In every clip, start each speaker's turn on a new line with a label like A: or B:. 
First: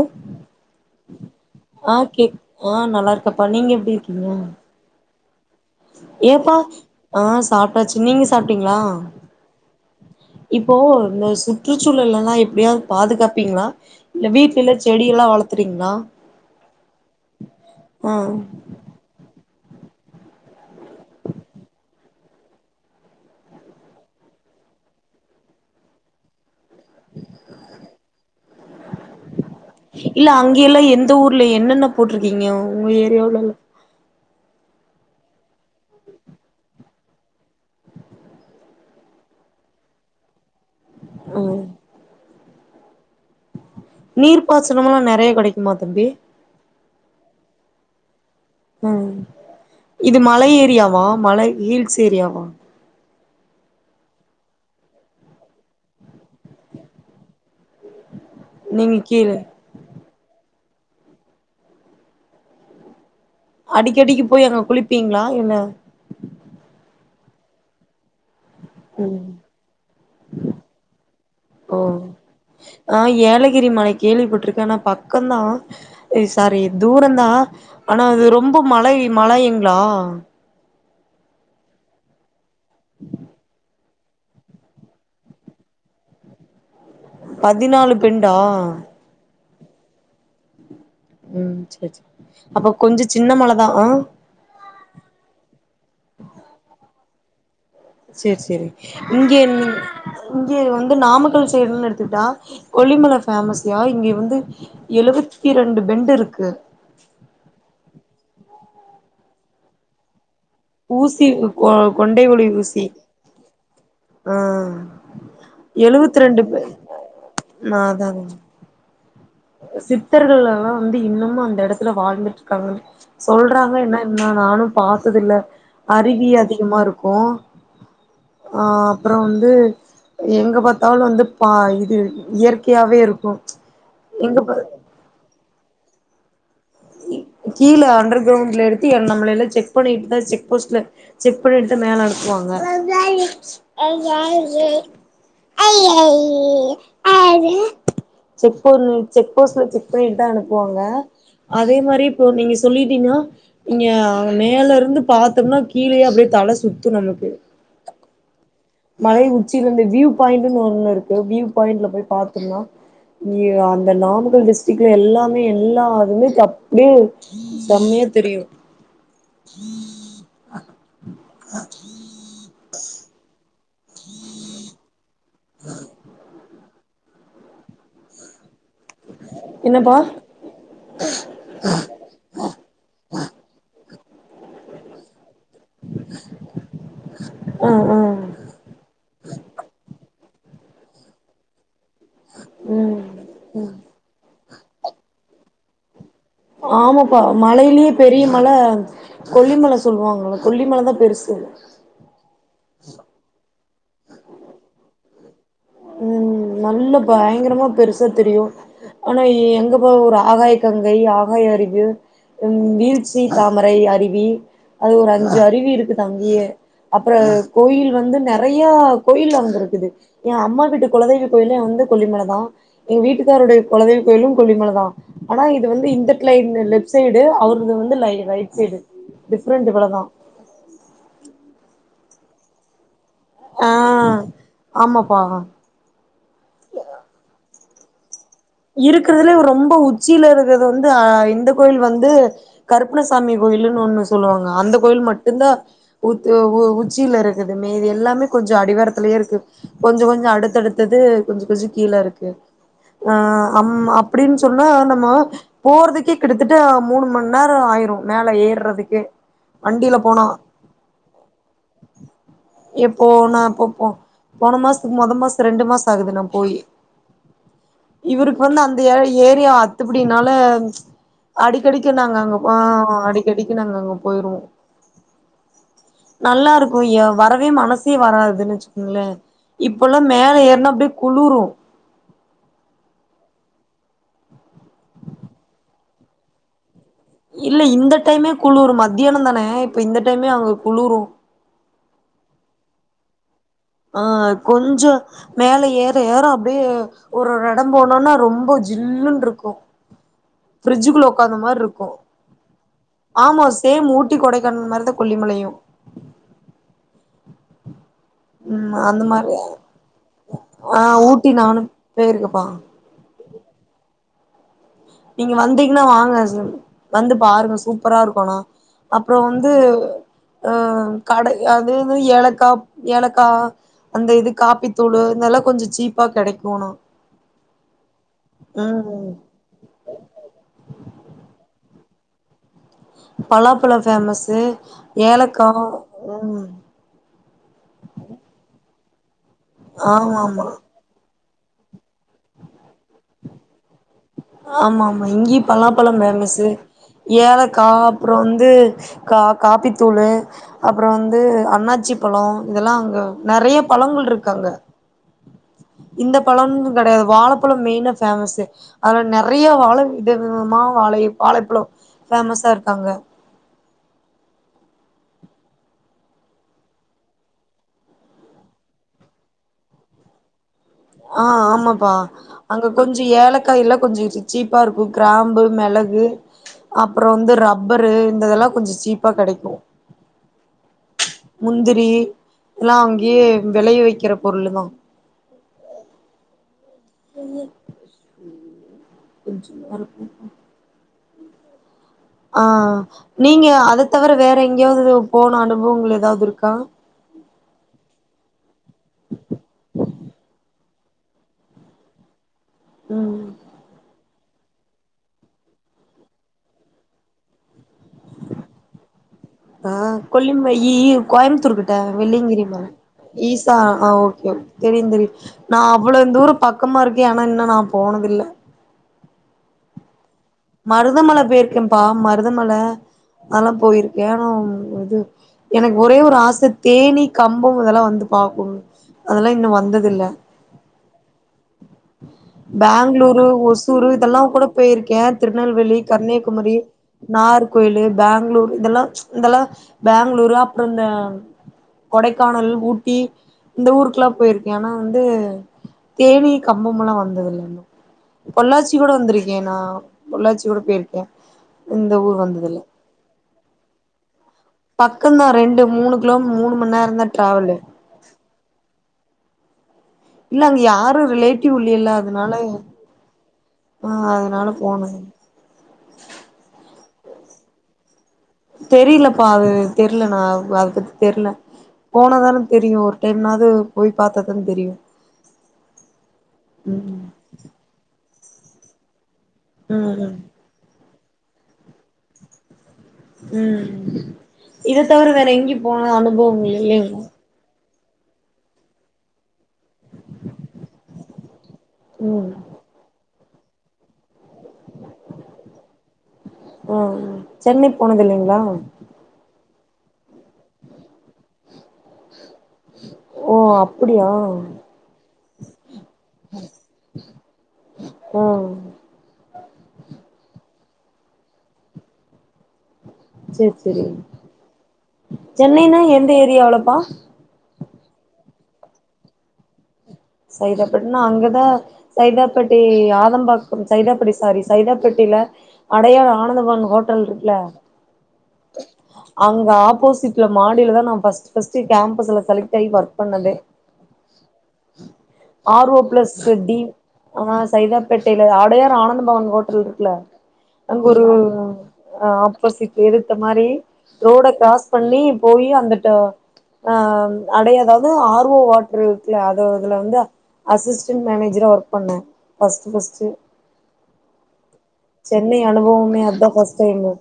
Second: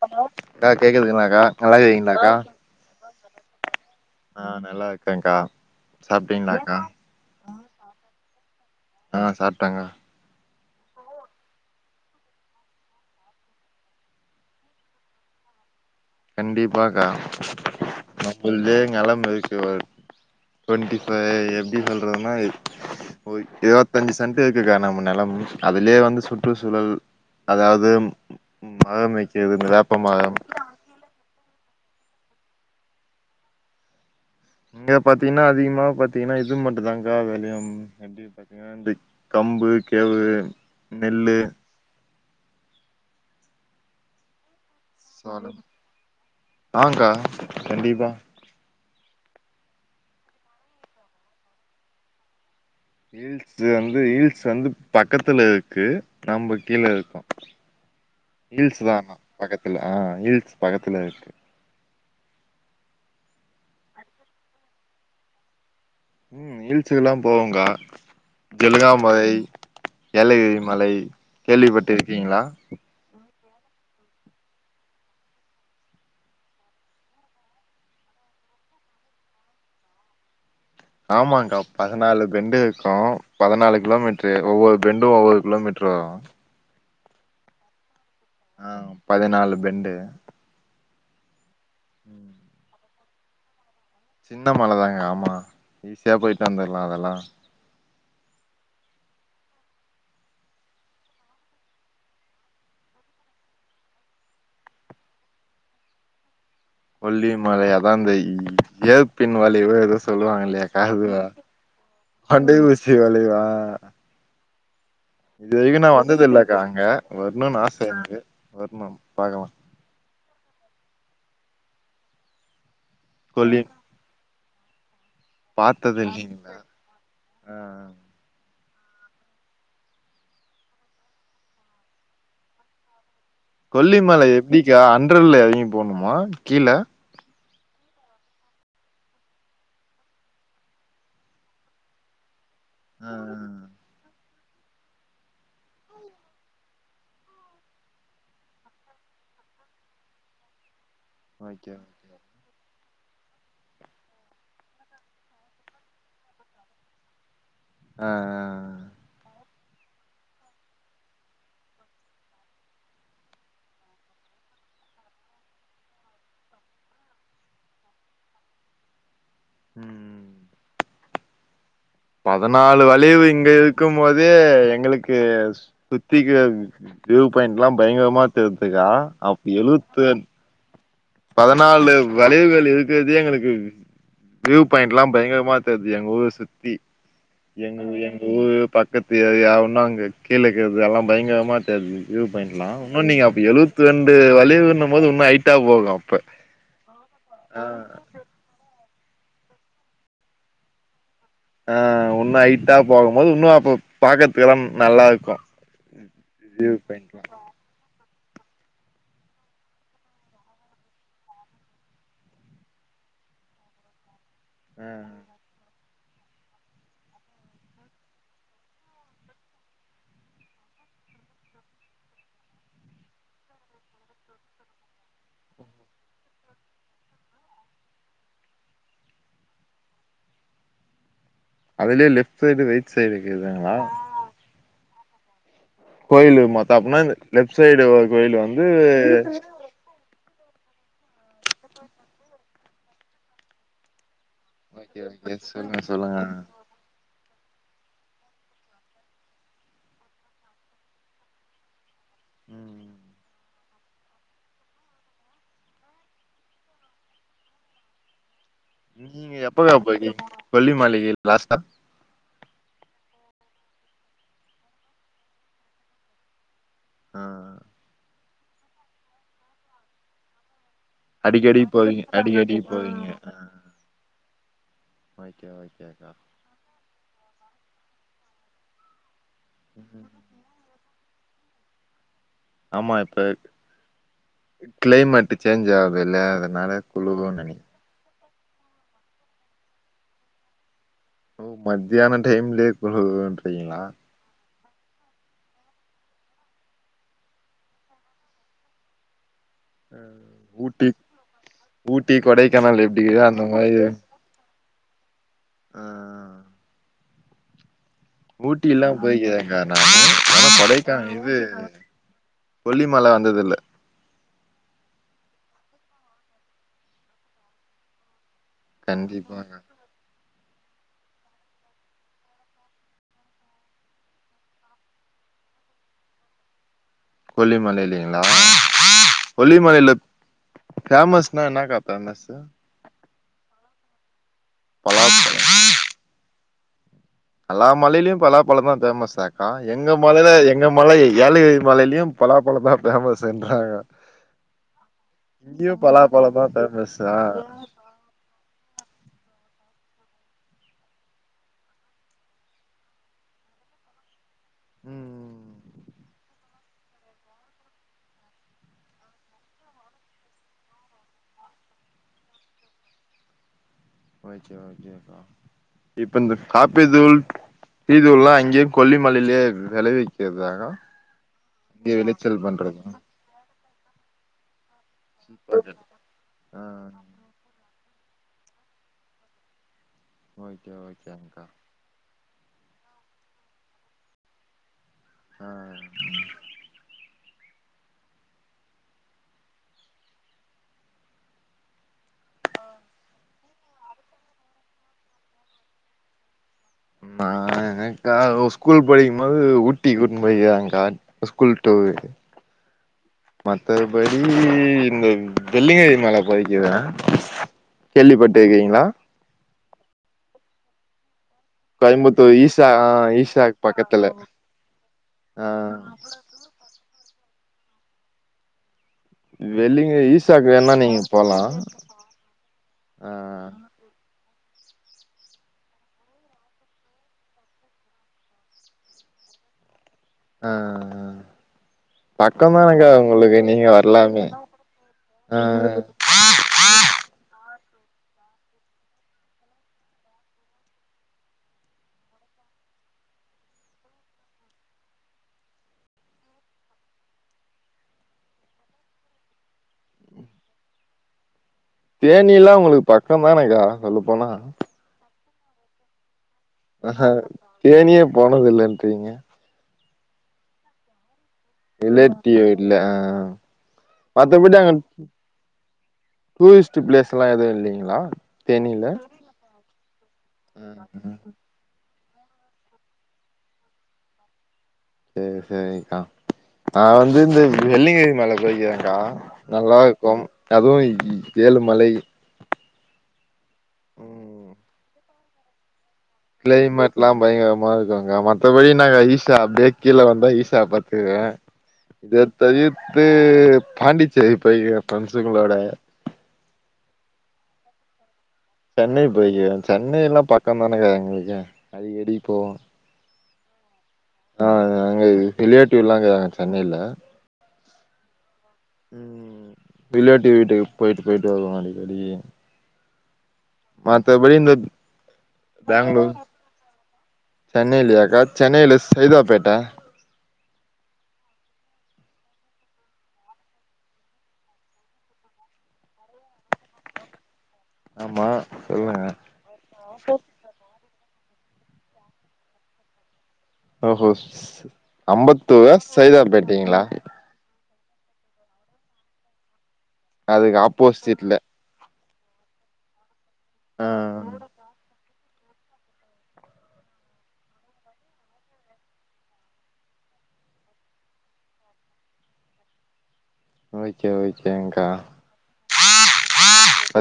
A: Hello கா கேக்குதுக்குங்களா கா நல்லருக்கீங்களாக்கா
B: பண்ணிங்க எப்டி இருக்கீங்க
A: ஹா நல்லா இருக் கேன் கா
B: ஏப்பா ஹா சாப்ட்டாச்சு நீங்க சாப்
A: ஹா சாப்டக்கா
B: இப்போ இந்த சுற்று சூழல் எல்லாம் எப்டியாவது பாதுகாப்பீங்களா இல்ல வீட்டில செடியெல்லாம் வளர்த்துறீங்களா
A: கண்டிப்பாக்கா
B: ஆ
A: நம்மலே நிலம [unintelligible] டுவெண்டி ஃபைவ் செடிகள்னா ஒரு இருவத்தஞ்சு சென்ட் இருக்குக்கா நம்ம நெலம் அதிலே வந்து சுற்றுச்சூழல் அதாவது மரம் வைக்கிறது இந்த வேப்பமரம்
B: இந்த ஊர்ல என்னென்ன போட்டிருக்கீங்க உங்க ஏரியாவுல
A: இங்க பாத்தீங்கன்னா அதிகமா பாத்தீங்கன்னா இது மட்டும் தாக்கா வெலயும் எப்டி பாத்தீங்கன்னா இந்த கம்பு கேவு நெல்லு
B: ம் நீர் பாச்ச தனமா நறைய கிடைக்குமா தம்பி
A: ஹாக்கா கண்டிப்பா
B: உம் இது மல ஏரியாவா மல ஹீல்ஸ் ஏரியாவா
A: ஹீல்ஸ் வந்து ஹீல்ஸ் வந்து பக்கத்துல இருக்கு நம்ம கீழ இருக்கோம் ஹில்ஸ் தான்
B: நீங்க
A: ஆனா
B: கீழ
A: பக்கத்துல ஹா ஹில்ஸ் பக்கதல இருக்கு
B: அடிக்கடிக்கு போய் அங்க குளிப்பீங்களா என்ன
A: உம் ஹில்ஸ்களா போவேங்கா
B: ம்
A: ஜலகாமலை ஏலகிரி மலை கேள்விப்பட்டு இருக்கீங்களா
B: கீரி மல கேள்விப்பட்டட்டுயிருக்கே ஆனா பக்கம்தான் சாரி தூர்தான் ஆனா அது ரொம்ப மலை மலையுங்களா
A: ஆமாக்கா பதனாலு ரெண்டு இருக்கம் பதனாலுக் கிலோமீட்டர் ஒவ்வொரு பெண்டும் ஒவ்வொரு கிலோமீட்டர் வரும்
B: பதினாலு பெண்டா
A: ஹா பதினாலு பெண்டு
B: உம் செரி செரி அப்ப கொஞ்ச சின்ன மல தான்
A: சின்ன மல தாகா ஆமா ஈஸியா போயிட்டு வந்துடலாம் அதெல்லாம்
B: செரி செரி இங்கயிருந்து இங்கே வந்து நாமக்கல் சைடுன்னு எடுத்துட்டா கொல்லிமல ஃபேமஸ்யா இங்க வந்து எழுவத்தி இரண்டு பெண்டு இருக்கு
A: ஒல்லி மலை அதாந்தை எய் பின்வளைவு ஏதோ சொல்லுவாங்க
B: ஊசி
A: [unintelligible]
B: கொ
A: கொண்டை ஊசி வலைவா
B: ஆஹம்
A: இது வரைக்கு வந்தத இல்லக்கா அங்க வரணும்னு ஆச
B: அதா
A: எனக்கு
B: அதா
A: வரணும் பாக்கலாம்
B: சித்தர்கள் எல்லாம் வந்து இன்னுமும் அந்த இடத்துல வாழ்ந்துட்டு இருக்காங்க
A: கொல்லி
B: சொல்றாங்க என்ன என்ன நானும் பாஸ் த்ததில்ல
A: பாத்தது
B: அருவி
A: இல்லைங்களா
B: அதிகமா இருக்கோம்
A: ஆ
B: ஆஹம் அப்புறம் வந்து எங்க பார்த்தாலும் வந்து பா இது இயற்கையாவே இருக்கும்
A: கொல்லிமலை எப்படிக்கா அன்றர்ல இரங்கி போணுமா கீழ
B: கீழ அண்டர் கிரவுண்ட்ல எடுத்து எ நம்ம எல்லாம் செக் பண்ணிட்டு தான் செக் போஸ்ட்ல செக் பண்ணிட்டு மேல அனுப்புவாங்க
A: ஆ
B: க செக் போரு செக் போஸ்ட்ல செக் பண்ணிட்டு தான் அனுப்புவாங்க
A: ஓகே
B: அதே மாரி இப்போ நீங்க சொல்லிட்டினா நீங்க அங்க மேல இருந்து பார்த்தோம்னா கீழேயே அப்டியே தலை சுத்தும் நமக்கு
A: ஆஹ்ஹ்
B: மலை உச்சியில இருந்து வியூ பாயிண்ட்ன்னு ஒண்ணு இருக்கு வியூ பாயிண்ட்ல போய் பார்த்தோம்னா அந்த நாமக்கல் டிஸ்டிக்ல எல்லாமே எல்லா அதுமே அப்படியே செம்மையா தெரியும்
A: உம்
B: அஹ
A: பதினாலு வளைவு இங்க இருக்கும் போதே எங்களுக்கு சுத்தி கக் வியூ பாயிண்ட் எல்லாம் பயங்கரமா தெரிது க்கா அப்ப
B: என்னப்பா
A: எழுவத்த பதினாலு வளைவுகள் இருக்கிறதே எங்களுக்கு வியூ பாயி்ண்ட்லாம் பயங்கர பாத்தது எங்க ஊர் சுத்தி
B: ஆ
A: எங்க
B: ஆ
A: எங்க ஊர் பக்கத்து ஏரியா ஆவுன்னா கீழே இருக்கறது எல்லாம் பயங்கரமா வியூ பாயிண்ட்லாம்
B: ம்
A: இன்னு நீங்க அப்ப ஏழுபதிரெண்டு வளைவுனம் போது இன்னும் ஐ தா போகும்
B: ஆமாப்பா மலையிலயே பெரிய மலை கொல்லிமலை சொல்லுவாங்கள்ல கொல்லிமலை தான் பெருசு
A: ஆஹ் ஒன்னும் ஐட்டா போகும்போது இன்னும் அப்ப பாக்கறதுக்கெல்லாம் நல்லா இருக்கும்
B: உம் நல்ல பயங்கரமா பெருசு தெரியும் ஆனா எங்க போ ஒரு ஆகாய கங்கை ஆகாய அறிவு வீழ்ச்சி தாமரை அருவி அது
A: ஆ
B: ஒரு அஞ்சு அருவி இருக்குது தங்கியே அப்புற கோயில் வந்து நெறைய கோயில் அங்க இருக்குது என் அம்மா வீட்டு குலதெய்வ கோயிலும் அத கொல்லிமலை தான் எங்க வீட்டுக்காருடைய குலதெய்வ கோயிலும் கொல்லிமலை தான் ஆனா இது வந்து இந்த தை இந்த லெப்ட் சைடு அவரது வந்து ரைட் சைடு டிஃப்ரெண்ட் இவ்வளதான்
A: அதுலே லெப் சைய்டு ரைட் சைடுக்கு இதுங்களா
B: ஆமப்பா
A: கோயிலு மத்த அப்பனா லெப் சைய்டு
B: இருக்கிறதுலே ரொம்ப உச் உச்சியில இருக்கிறது வந்து இந்த கோயில் வந்து கருப்பணசாமி கோயில்லுனு ஒண்ணு சொல்லுவாங்க அந்த
A: ஓகே
B: கோயில்
A: ஓகே
B: மட்டும் தான்
A: சொல்லுங்க சொல்லுங்க
B: உச்சில இருக் க்குது மீதி எல்லாமே கொஞ்சம் அடிவாரத்துலயே இருக்கு கொஞ்சம் கொஞ்சம் அடுத்தடுத்து கொஞ்சம் கொஞ்சம் கீழே இருக்கு ஓ கே
A: ம்
B: ம் அம் அப்படின்னு சொன்னா நம்ம போறதுக்கே கிடாதட்ட மூணு மணி நேரம் ஆயிரும் மேல ஏற்ற
A: நீங்க எப்பக்கா போயிக் கொல்லிமலைக்கு லாஸ்டா
B: போன போ போன மாசத்துக்கு மொத மாசம் ரெண்டு மாசம் ஆகுது நான் போய்
A: ஆஹ்
B: இவருக்கு வந்து அந்த ஏரியா அத்துப்புடினால
A: அடிக்கடி
B: அடிக்கடிக்கு
A: போவீங்க
B: நாங்க அங்கப்
A: அடிக்கடி
B: அடிக்கடிக்கு நாங்க அங்க போயிருவோம்
A: ஓக்கே ஓக்கேக்கா
B: இருக்கு எ வரவே மனசே வராதுன்னு வச்சுக்கோங்களே இப்போல்லாம் மேல ஏறனா அப்டே குளுரும்
A: ஆமா இப்ப கிளைமேட் சேஞ்ச் ஆது இல்ல அதனால குளுருன்னு
B: இல்ல
A: நெனைக்கிறே
B: இந்த டைமே குளுர் மத்தியானம் தானே இப்ப இந்த டைமே அங்க குளுரும்
A: உம் மதியன டைம்லையே குளுருத் செய்ங்களா
B: கொஞ்சம் மேல ஏற ஏற அப்டியே ஒரு ஒரு இடம் போனோன்னா ரொம்ப ஜில்லுன்ரு இருக்கும்
A: ஊட்டி
B: பிரட்ஜுக்குள்ள உட்கார்ந்த மாரி இருக்கும்
A: ஊட்டி கொடைக்கானல் எப்டியோ
B: ஆமா
A: அந்த மாரி
B: சேம் ஊட்டி கொடைக்கானல் மாரிதான் கொல்லிமலையும்
A: ஆ ஊட்டி எல்லாம்
B: அந்த மாரி
A: போய்க்குறங்க நானு ஆனா
B: ஆ
A: கொடைக்கானல்
B: ஊட்டி
A: இது
B: நானு போயிருக்கப்பா
A: கொல்லிமல இருந்ததில்ல
B: நீங்க வந்தீங்கன்னா வாங்க வந்து பாருங்க சூப்பரா இருக்கோ ஆனா அப்புறம் வந்து
A: கண்டிப்பாங்க
B: அஹ் கடை அது இது ஏலக்கா ஏலக்கா அந்த இது காப்பித்தூள் இதெல்லாம் கொஞ்சம் சீப்பா கிடைக்குனு
A: கொல்லிமலைலிங்களா கொல்லி கொல்லிமலையில பேமஸ்னா இன்னக்கா ஃபேமஸ்
B: பலாப்பலோ ஃபேமஸ் து
A: பலாப்பழோ
B: ஏலக்காவு உஹ்ம்
A: எல்லா மலையிலும் பலாப்பழம் தான் ஃபேமஸ் ஹா ஆஹ எங்க
B: ஆமா
A: மலைதான்
B: ஆமா
A: எங்க மலை ஏலகிரி மலையிலயும் பலாப்பழம் தான் பேமஸ் என்றாங்க
B: ஆமா ஆமா இங்கேயும் பலா பலம் பேமஸ்
A: பலாப்பழந்தா ஃபேமஸ்ஸா
B: ஏலக்கா அப்புறம் இந்து காப்பித்தூளு அப்புறம் வந்து அண்ணாச்சி பலம் இதல்லாம் அங்க நிறைய பழங்கள் இருக்கு கங்க
A: ம்
B: இந்த பழம் கிடையாது வாழைப்பழம் மெயினா பேமஸ் அதல நிறைய வாழை வித விதமா வாழை வாழைப்பழம் பேஃமஸா இருக்காங்க
A: ஓகே ஓகே அக்கா இப்ப இந்த காப்பித்தூள் டீ தூள் எல்லாம் அங்கயே கொல்லிமலையிலயே விளைவிக்கிறதாகா
B: ஆஹ் ஆமாப்பா அங்க கொஞ்ச ஏலக் காயெல்லாம் கொஞ்சம் சீப்பா இருக்கும் கிராம்பு மிளகு
A: ஆ
B: அப்புறம் வந்து ரப் ப்பரு இந்ததெல்லாம் கொஞ்சம் சீப்பா கிடைக்கும்
A: ஓகே ஓகேங்க்கா
B: எல்லாம் அங்கயே விலைய வைக்கிற பொருள்தான்
A: ஆஹ் ஆஹ்
B: கொஞ்சம் கொஞ்சம் வருக்கும் ஆஹ் நீங்க அத தவிர வேற எங்கேயாவது போன அனுபவங்கள் ஏதாவது இருக்கா
A: நான் எனக்கா ஸ்கூல் படிக்கும்போது ஊட்டி போயிருக்காங்கக்கா ஸ்கூல் டூர்
B: ம்
A: மத்தபடி நீங்க இந்த வெள்ளியங்கிரி மலை போயிருக்கீங்களா கேள்விப்பட்டு இருக்கீங்களா
B: ஆஹ் கொல்லிமயில் கோயம்புத்தூர் கிட்ட
A: கோயம்புத்தூர்
B: வெள்ளிங்கிரி மல
A: ஈஷா
B: ஈஷா
A: ஈஷாக்கு
B: ஆஹ்
A: பக்கத்துல
B: ஓகே ஓகே தெரியும் தெரியும் நான்
A: ஆ
B: அவ்வளவு தூரம் பக்கமா இருக்கேன் இன்னும் நான் போனதில்ல
A: வெள்ளிங்க ஈஸ்
B: மருதமலை போயிருக்கேன்ப்பா மருதமலை
A: ஆ
B: அதெல்லாம் போயிருக்கேன் ஆ இது எனக்கு ஒரே ஒரு ஆசை தேனி கம்பம் இதெல்லாம் வந்து பார்க்கணும் அதெல்லாம் இன்னும் வந்ததில்ல
A: ஆஹ்ஹ்பக்கம் தானேக்கா
B: பேங்களூரு
A: உங்களுக்கு நீங்க
B: ஒசூரு இதெல்லா
A: வரலாமே
B: கூட போயிருக்கே
A: ஆ
B: திருநெல்வேலி கன்னியாகுமரி நாகர் கோயில் பெங்களூர் இதெல்லாம் இதெல்லாம் பெங்களூரு அப்புறம் இந்த கொடைக்கானல் ஊட்டி இந்த ஊருக்குல்லாம் போயிருக்கேன் ஆனா வந்து தேனி கம்பம் எல்லாம் வந்ததில்ல பொள்ளாச்சி கூட வந்திருக்கேன் நான் பொள்ளாச்சி கூட போயிருக்கேன்
A: தேனீல்லாம் உங்களுக்கு பக்கம் தானேக்கா சொல்ல போனா
B: ம்தான் ரெண்டு மூணு கிலோ மீ
A: ஆஹ் தேனியே போனது இல்லன்றீங்க
B: இல்ல அங்க யாரு ரிலேட்
A: ரிலேட்டிவ் இல்ல ஆஹ்
B: ஆ அதனால
A: மத்தபடி அங்க
B: போனது
A: டூரிஸ்ட் பிளேஸ் லாம் எதுவும் இல்லைங்களா தேனில
B: தெரியலப்பா அது தெரியல நான் அதை பத்தி தெரியல போனதானே தெரியும் ஒரு டைம்னாவது போய் பார்த்தா தானே தெரியும்
A: செரி செரிக்கா நான்
B: ம்
A: வந்து இந்த வெள்ளங்கரி மலை போய்ருக்கேன்க்கா நல்லா
B: ம் ம்
A: இருக்கும் அதுவும் உம் ஏழுமலையில்
B: உம் இத தவிற வே ற எங்கேயும் போ
A: கிளைமேட் எல்லாம் பயங்கரமா இருக் குங்க மத்தபடி நாங்க ஈஷா அப்டியே கீழே வந்தா ஈஷாவ பாத்துவேன் இத
B: ம்
A: தவிர்த்து இது பாண்டிச் சேரி போயிக்கே ப்ரெண்ஸ்சுங்குளோட
B: ஆ சென்னை போனது இல்லைங்கிளா
A: சென்னை போய்கிறேன் சென்னையில்லா பக்கம் தானுங்க எங்குளுக்கே அடிக்கடி போவோ
B: ஓ அப்
A: ஆஹ் ஹ அங்க ரிலேட்டிவுலாங்க சென்னையில
B: ஓ
A: ரிலைட்டிவ் வீட்டுக்கு போயிட்டு போயிட்டு வருவோ வெளிய
B: செர் செரிங் சென்னைன்னா எந்த
A: பேங்ளூர்
B: ஏரியாளப்பா
A: சென்னையில செய்தாப்பேட்ட
B: சைதாபட்டினா அங்கதா சைதாபட்டி ஆதம்பாக்கம் சைதாபட்டி சாரி சைதாபட்டியில அடையார் ஆனந்தபவன் ஹோட்டல் இருக்குல்ல
A: ஆமா சொல்லுங்க
B: அங்க ஆப்போசிட்ல மாடியிலதா நாம் ஃபஸ்ட் ஃபஸ்ட்டு கேம்பஸ்சுல செலக்ட் ஆகி ஒர்க் பண்ணதே ஆர்
A: அம்பந்தூரா
B: ஓ
A: செய்தாப்பேட்டிங்களா
B: பேட்டையில அடையார் ஆனந்த் பவன்ஹோட்டல் இருக் க்குல
A: அதுக்கு
B: அங்கு ஒரு
A: ஆப்போசிட்ல
B: ஆஹ் ஆப்பேசிக் எது இந்த மாரி
A: ஆ
B: ரோட கிராஸ் பண்ணி போய் அந்தட்ட ஆஹாம் அடையதாவது ஆர்வோ வாட்ரு இருக்குல அ து இதுல வந்து அசிஸ்டன்ட் மேனேஜரா ஒர்க் பண்ணே பஸ்ட்டு பஸ்ட்டு
A: ஓகே ஓகேங்கா
B: அனுபவமே அதா பஸ்ட் [unintelligible]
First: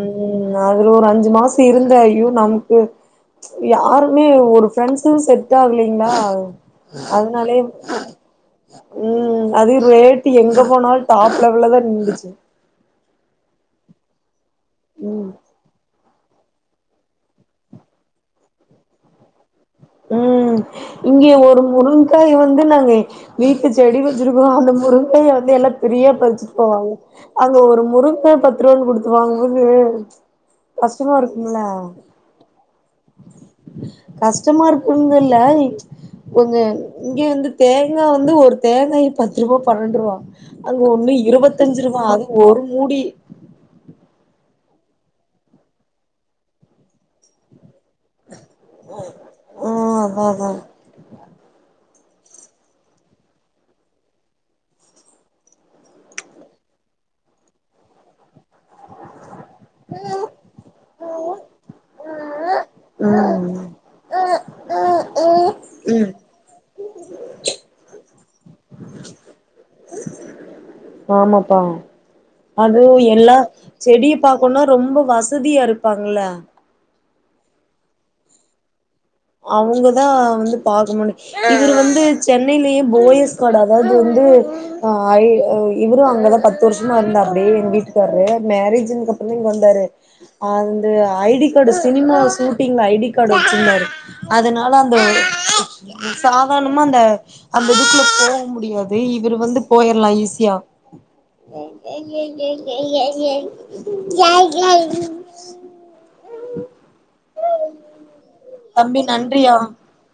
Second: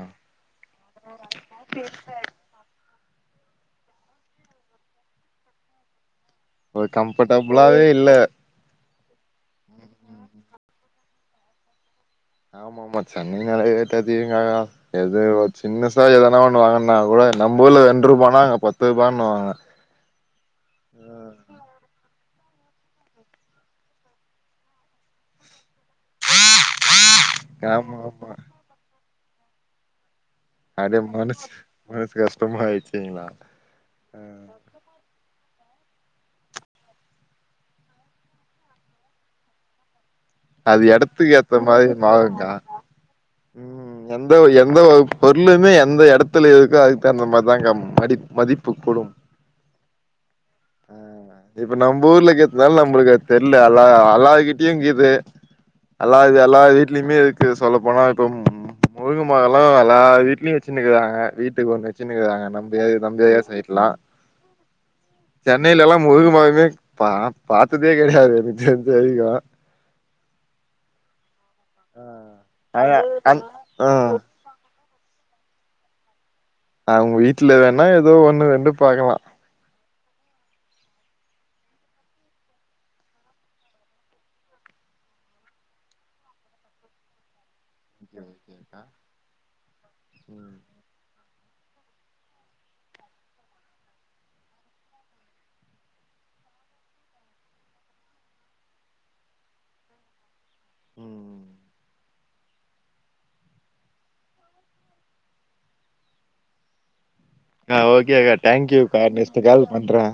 B: உம் அவுரு ஒரு அஞ்சு மாஷ்சு இருந்தாயு நமக்கு யாருமே ஒரு ஃப்ரெண்ட்ஸ்சுன் செட் ஆகுலைங் ல்லா
A: ஒரு கம்ஃபர்ட்டுபிளாவே இல்ல
B: உம் அது ரேட்டு எங்க போனால் தாப் லெவுல தான் நிண்டுச்சு
A: ஆமா ஆமா சென்னை நாலேப் [unintelligible] எது
B: ம்
A: ஒர் சின்னஸ் த்தா எதுனா ஒன்னு வாங்குனுன்னா கூட நம்பூர்ல ரெண்டு ரூவானா அங்கு பத்து ரூபான்னுவாங்க
B: உம் இங்கியே ஒரு முருங் ங்காயை வந்து நாங்க வீட்டு செடி வெச்சிருக்கோ அந்த முருங்காயை வந்து எல்லா பிரியா பறிச்சுட் போவாங்க அங்க ஒரு
A: ஆமா ஆமா
B: முறுங்கா பத்து ரூபானு கொடுத்து வாங்கங்க
A: அது மனச மனச கஷ்டம் ஆயிச்சு
B: கஷ்டமா இருக்குங்க ல கொஞ்ச இங்க வந்து தேங்கா வந்து ஒரு தேங்காய் பத்து ரூபா பன்னெண்ரூபா அது ஒண்ணு
A: எடத்துக்கு ஏத்த
B: இருபத்தஞ்சு
A: மாரி
B: ரூபா அது
A: மாறுங்க்கா
B: ஒரு மூடி
A: ம் எந்த எந்த ஒருபொருளுமே எந்த எடத்துல இருக்கோ அதுக்கு தகுந்தாமாரிதாங்க மடி மதிப்பு
B: உம் உம் உம்
A: அஹ் இப்ப நம்ம ஊர்ல கேத்தனாலும் நம்மளுக்கு தெரில அல்லா அல்லாகிட்டயும் கீது அல்லாது எல்லா வீட்லயுமே இருக்கு சொல்லப்போனா இப்முருங் மொதல எல்லா வீட்லயு வச்சினுகிறாங்க வீட்டுக்கு ஒண்ணு வச்சுனுகிறாங்க
B: அதா
A: நம்ப நம்பஏரியா
B: ம்
A: சைட்ல லா சென்னையில
B: ம்
A: முருக மரமே பாப் பாத்ததே கெடையாது எனக்கு தெரிஞ்ச வரைக்கும்
B: ஆமா அது
A: ஆனா
B: எல்லா
A: அந் ஆ
B: செடிய பாக்கணு ரொம்ப வசதியா இருப்பாங்கள
A: அவங்க வீட்டுல வேணா ஏதோ ஒண்ணு ரெண்டு பாக்கலா
B: அவங்கதா வந்து பாக்க முனு இவரு வந்து சென்னையிலயே போயஸ் கார்டு அதாவது வந்து அஹ் இவரும் அங்களா பத்து வருஷமா இருந்தாப்டி
A: ஓகே
B: எங்வீட்டுக்காரு
A: ஓகே அக்கா.
B: மேரேஜ்ன்னு அப்புறமா இங்க வந்தாரு அந்து ஐடி கார்டு சினிமா சூட்டிங்ல ஐடி கார்டு வச்சிருந்தாரு அதனால அந்த சாதார்னமா அந்த அந்த இதுக்குல போக முடியாது இவரு வந்து போயிலா ஈஸியா
A: ம்
B: உ [unintelligible]
A: ஆஹ் ஓகே கட் தேங்க்யூ கா
B: தம்பி
A: நெக்ஸ்ட்
B: நன்றியா
A: கால் பண்றே